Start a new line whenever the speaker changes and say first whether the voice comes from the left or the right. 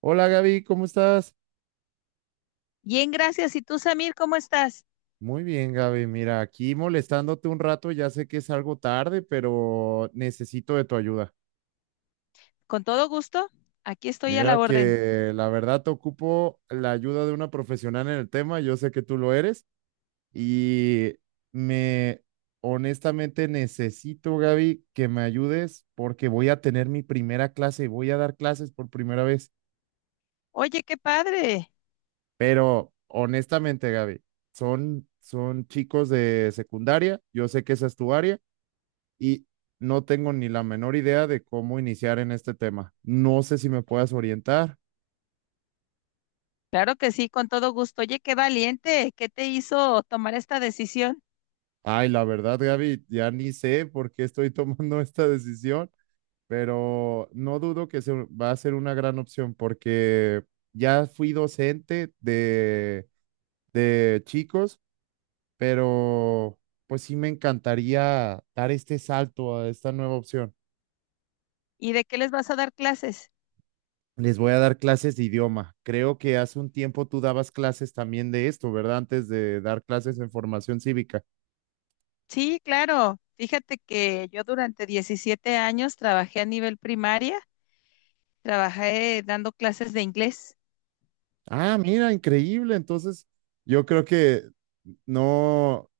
right: Hola Gaby, ¿cómo estás?
left: Bien, gracias. ¿Y tú, Samir, cómo estás?
right: Muy bien, Gaby. Mira, aquí molestándote un rato, ya sé que es algo tarde, pero necesito de tu ayuda.
left: Con todo gusto. Aquí estoy a la
right: Mira
left: orden.
right: que la verdad te ocupo la ayuda de una profesional en el tema, yo sé que tú lo eres y me honestamente necesito, Gaby, que me ayudes porque voy a tener mi primera clase, y voy a dar clases por primera vez,
left: Oye, qué padre.
right: pero honestamente, Gaby, son chicos de secundaria, yo sé que esa es tu área. Y no tengo ni la menor idea de cómo iniciar en este tema. No sé si me puedas orientar.
left: Claro que sí, con todo gusto. Oye, qué valiente. ¿Qué te hizo tomar esta decisión?
right: Ay, la verdad, Gaby, ya ni sé por qué estoy tomando esta decisión, pero no dudo que se va a ser una gran opción porque ya fui docente de chicos, pero pues sí me encantaría dar este salto a esta nueva opción.
left: ¿Y de qué les vas a dar clases?
right: Les voy a dar clases de idioma. Creo que hace un tiempo tú dabas clases también de esto, ¿verdad? Antes de dar clases en formación cívica.
left: Sí, claro. Fíjate que yo durante 17 años trabajé a nivel primaria, trabajé dando clases de inglés.
right: Ah, mira, increíble. Entonces, yo creo que no,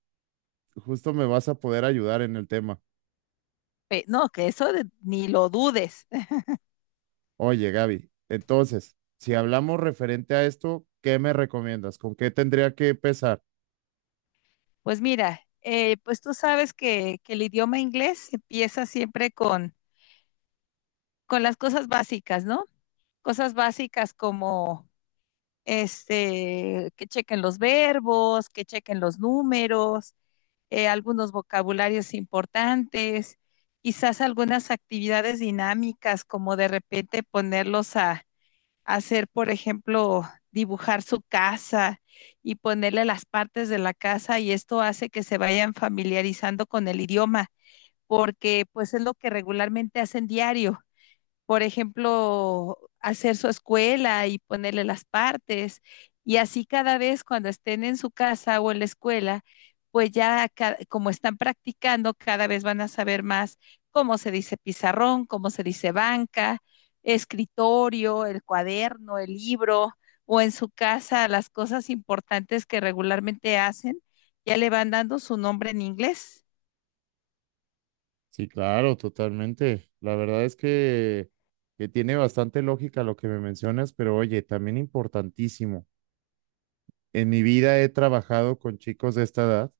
right: justo me vas a poder ayudar en el tema.
left: No, que ni lo dudes.
right: Oye, Gaby, entonces, si hablamos referente a esto, ¿qué me recomiendas? ¿Con qué tendría que empezar?
left: Pues mira, pues tú sabes que el idioma inglés empieza siempre con las cosas básicas, ¿no? Cosas básicas como este, que chequen los verbos, que chequen los números, algunos vocabularios importantes, quizás algunas actividades dinámicas como de repente ponerlos a hacer, por ejemplo, dibujar su casa y ponerle las partes de la casa, y esto hace que se vayan familiarizando con el idioma porque pues es lo que regularmente hacen diario, por ejemplo, hacer su escuela y ponerle las partes. Y así cada vez cuando estén en su casa o en la escuela, pues ya como están practicando, cada vez van a saber más cómo se dice pizarrón, cómo se dice banca, escritorio, el cuaderno, el libro, o en su casa las cosas importantes que regularmente hacen, ya le van dando su nombre en inglés.
right: Sí, claro, totalmente. La verdad es que tiene bastante lógica lo que me mencionas, pero oye, también importantísimo. En mi vida he trabajado con chicos de esta edad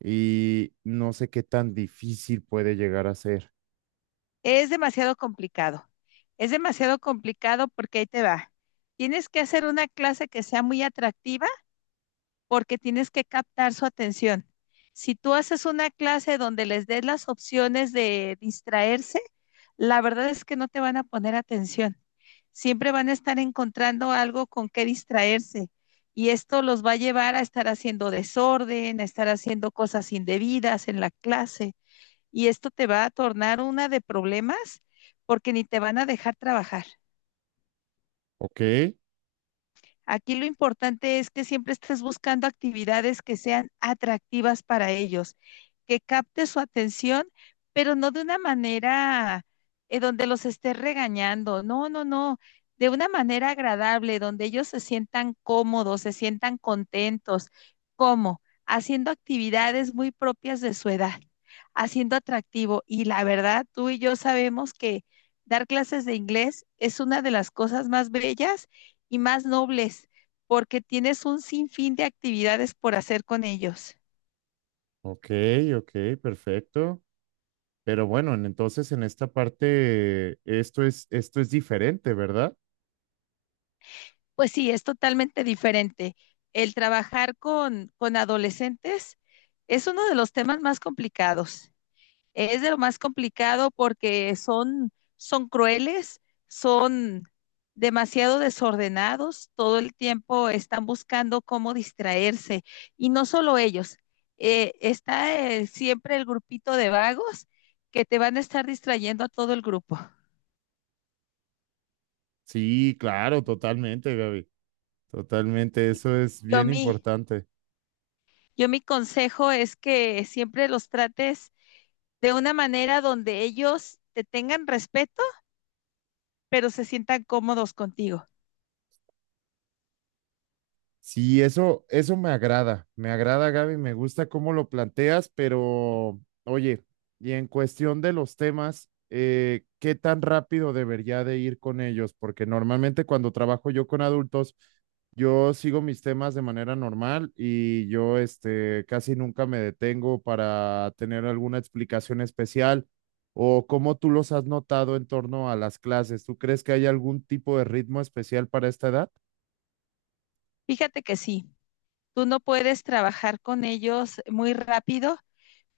right: y no sé qué tan difícil puede llegar a ser.
left: Es demasiado complicado. Es demasiado complicado porque ahí te va. Tienes que hacer una clase que sea muy atractiva porque tienes que captar su atención. Si tú haces una clase donde les des las opciones de distraerse, la verdad es que no te van a poner atención. Siempre van a estar encontrando algo con que distraerse, y esto los va a llevar a estar haciendo desorden, a estar haciendo cosas indebidas en la clase, y esto te va a tornar una de problemas porque ni te van a dejar trabajar.
right: Ok,
left: Aquí lo importante es que siempre estés buscando actividades que sean atractivas para ellos, que capte su atención, pero no de una manera donde los estés regañando. No, no, no. De una manera agradable, donde ellos se sientan cómodos, se sientan contentos. ¿Cómo? Haciendo actividades muy propias de su edad, haciendo atractivo. Y la verdad, tú y yo sabemos que dar clases de inglés es una de las cosas más bellas y más nobles, porque tienes un sinfín de actividades por hacer con ellos.
right: ok, ok, perfecto. Pero bueno, entonces en esta parte esto es diferente, ¿verdad?
left: Pues sí, es totalmente diferente. El trabajar con adolescentes es uno de los temas más complicados. Es de lo más complicado porque son crueles, son demasiado desordenados, todo el tiempo están buscando cómo distraerse. Y no solo ellos, está siempre el grupito de vagos que te van a estar distrayendo a todo el grupo.
right: Sí, claro, totalmente, Gaby. Totalmente,
left: Y-
right: eso es
left: Yo
right: bien
left: mi,
right: importante.
left: yo mi consejo es que siempre los trates de una manera donde ellos te tengan respeto, pero se sientan cómodos contigo.
right: Sí, eso me agrada, Gaby, me gusta cómo lo planteas, pero oye, y en cuestión de los temas, ¿qué tan rápido debería de ir con ellos? Porque normalmente cuando trabajo yo con adultos, yo sigo mis temas de manera normal y yo, este, casi nunca me detengo para tener alguna explicación especial o cómo tú los has notado en torno a las clases. ¿Tú crees que hay algún tipo de ritmo especial para esta edad?
left: Fíjate que sí, tú no puedes trabajar con ellos muy rápido,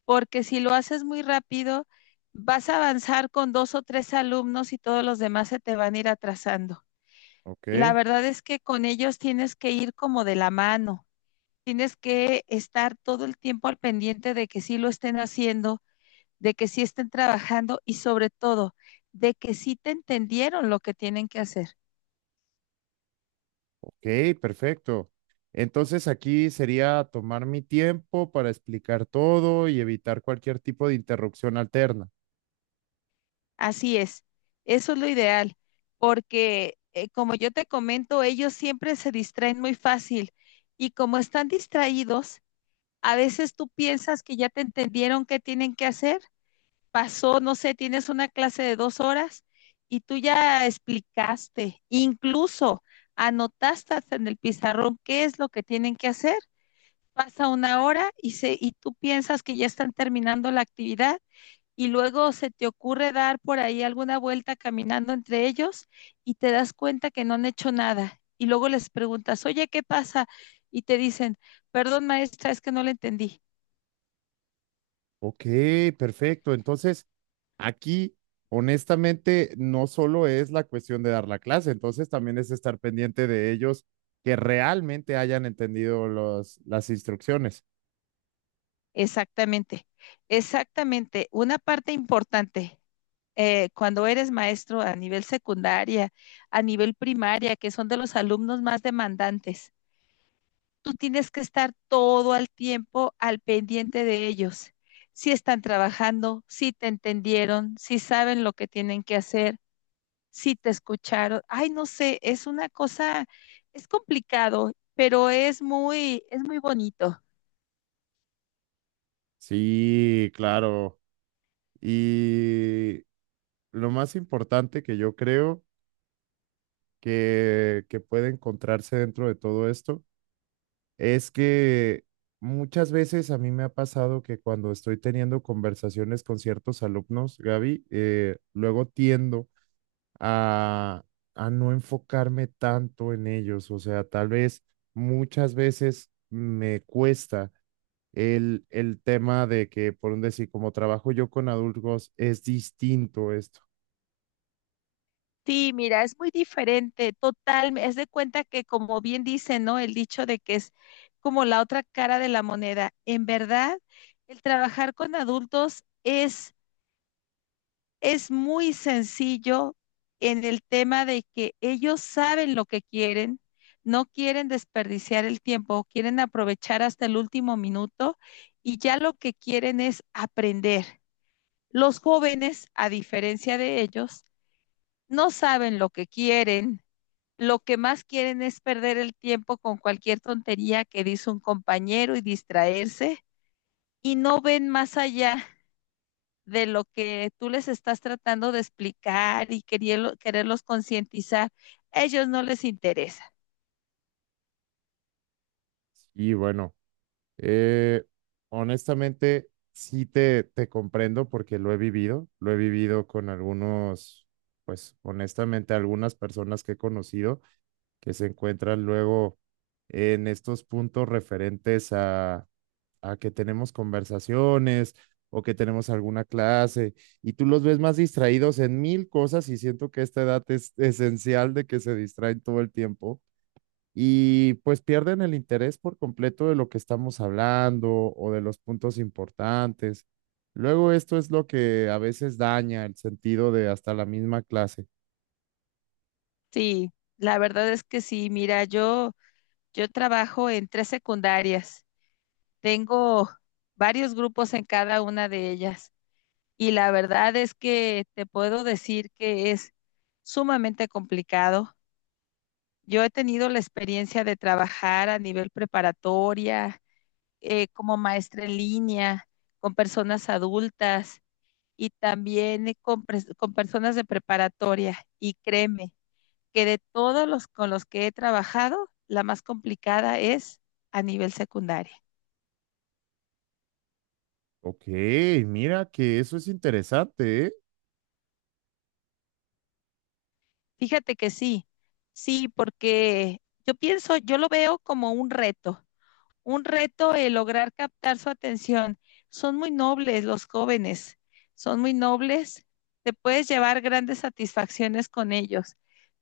left: porque si lo haces muy rápido, vas a avanzar con dos o tres alumnos y todos los demás se te van a ir atrasando. La
right: Ok.
left: verdad es que con ellos tienes que ir como de la mano, tienes que estar todo el tiempo al pendiente de que sí lo estén haciendo, de que sí estén trabajando, y sobre todo de que sí te entendieron lo que tienen que hacer.
right: Ok, perfecto. Entonces aquí sería tomar mi tiempo para explicar todo y evitar cualquier tipo de interrupción alterna.
left: Así es, eso es lo ideal, porque como yo te comento, ellos siempre se distraen muy fácil, y como están distraídos, a veces tú piensas que ya te entendieron qué tienen que hacer. Pasó, no sé, tienes una clase de 2 horas y tú ya explicaste, incluso anotaste hasta en el pizarrón qué es lo que tienen que hacer. Pasa una hora y tú piensas que ya están terminando la actividad, y luego se te ocurre dar por ahí alguna vuelta caminando entre ellos y te das cuenta que no han hecho nada. Y luego les preguntas, oye, ¿qué pasa? Y te dicen, perdón maestra, es que no la entendí.
right: Ok, perfecto. Entonces aquí, honestamente, no solo es la cuestión de dar la clase, entonces también es estar pendiente de ellos que realmente hayan entendido los, las instrucciones.
left: Exactamente, exactamente. Una parte importante, cuando eres maestro a nivel secundaria, a nivel primaria, que son de los alumnos más demandantes, tú tienes que estar todo el tiempo al pendiente de ellos. Si están trabajando, si te entendieron, si saben lo que tienen que hacer, si te escucharon. Ay, no sé, es una cosa, es complicado, pero es muy bonito.
right: Sí, claro. Y lo más importante que yo creo que puede encontrarse dentro de todo esto es que muchas veces a mí me ha pasado que cuando estoy teniendo conversaciones con ciertos alumnos, Gaby, luego tiendo a, a no enfocarme tanto en ellos. O sea, tal vez muchas veces me cuesta el tema de que, por un decir, como trabajo yo con adultos, es distinto esto.
left: Sí, mira, es muy diferente, total, es de cuenta que, como bien dice, ¿no? El dicho de que es como la otra cara de la moneda. En verdad, el trabajar con adultos es muy sencillo en el tema de que ellos saben lo que quieren, no quieren desperdiciar el tiempo, quieren aprovechar hasta el último minuto, y ya lo que quieren es aprender. Los jóvenes, a diferencia de ellos, no saben lo que quieren. Lo que más quieren es perder el tiempo con cualquier tontería que dice un compañero y distraerse, y no ven más allá de lo que tú les estás tratando de explicar y quererlos concientizar, a ellos no les interesa.
right: Y bueno. Eh, Honestamente, sí te comprendo porque lo he vivido con algunos, pues honestamente, algunas personas que he conocido que se encuentran luego en estos puntos referentes a que tenemos conversaciones o que tenemos alguna clase y tú los ves más distraídos en mil cosas y siento que esta edad es esencial de que se distraen todo el tiempo y pues pierden el interés por completo de lo que estamos hablando o de los puntos importantes. Luego esto es lo que a veces daña el sentido de hasta la misma clase.
left: Sí, la verdad es que sí, mira, yo trabajo en tres secundarias, tengo varios grupos en cada una de ellas, y la verdad es que te puedo decir que es sumamente complicado. Yo he tenido la experiencia de trabajar a nivel preparatoria, como maestra en línea, con personas adultas, y también con personas de preparatoria. Y créeme que de todos los con los que he trabajado, la más complicada es a nivel secundaria.
right: Ok, mira que eso es interesante, ¿eh?
left: Fíjate que sí, sí, porque yo pienso, yo lo veo como un reto. Un reto el lograr captar su atención. Son muy nobles los jóvenes, son muy nobles, te puedes llevar grandes satisfacciones con ellos,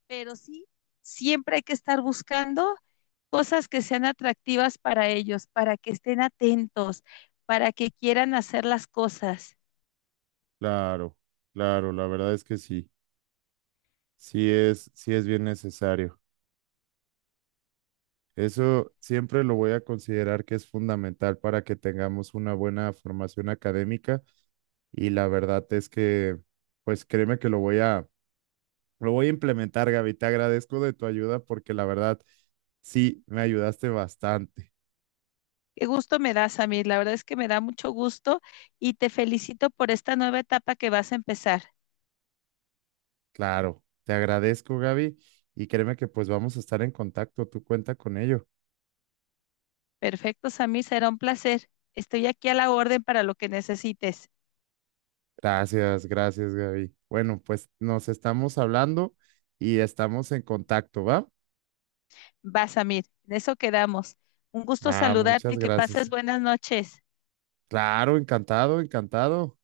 left: pero sí, siempre hay que estar buscando cosas que sean atractivas para ellos, para que estén atentos, para que quieran hacer las cosas.
right: Claro, claro, la verdad es que sí, sí es bien necesario. Eso siempre lo voy a considerar que es fundamental para que tengamos una buena formación académica y la verdad es que, pues créeme que lo voy a, lo voy a implementar, Gaby. Te agradezco de tu ayuda porque la verdad sí me ayudaste bastante.
left: Qué gusto me das, Samir, la verdad es que me da mucho gusto, y te felicito por esta nueva etapa que vas a empezar.
right: Claro, te agradezco, Gaby. Y créeme que pues vamos a estar en contacto. Tú cuenta con ello.
left: Perfecto, Samir, será un placer. Estoy aquí a la orden para lo que necesites.
right: Gracias, gracias, Gaby. Bueno, pues nos estamos hablando y estamos en contacto, ¿va?
left: Basamir. En eso quedamos. Un gusto
right: Va, muchas
left: saludarte, que
right: gracias.
left: pases buenas noches.
right: Claro, encantado, encantado.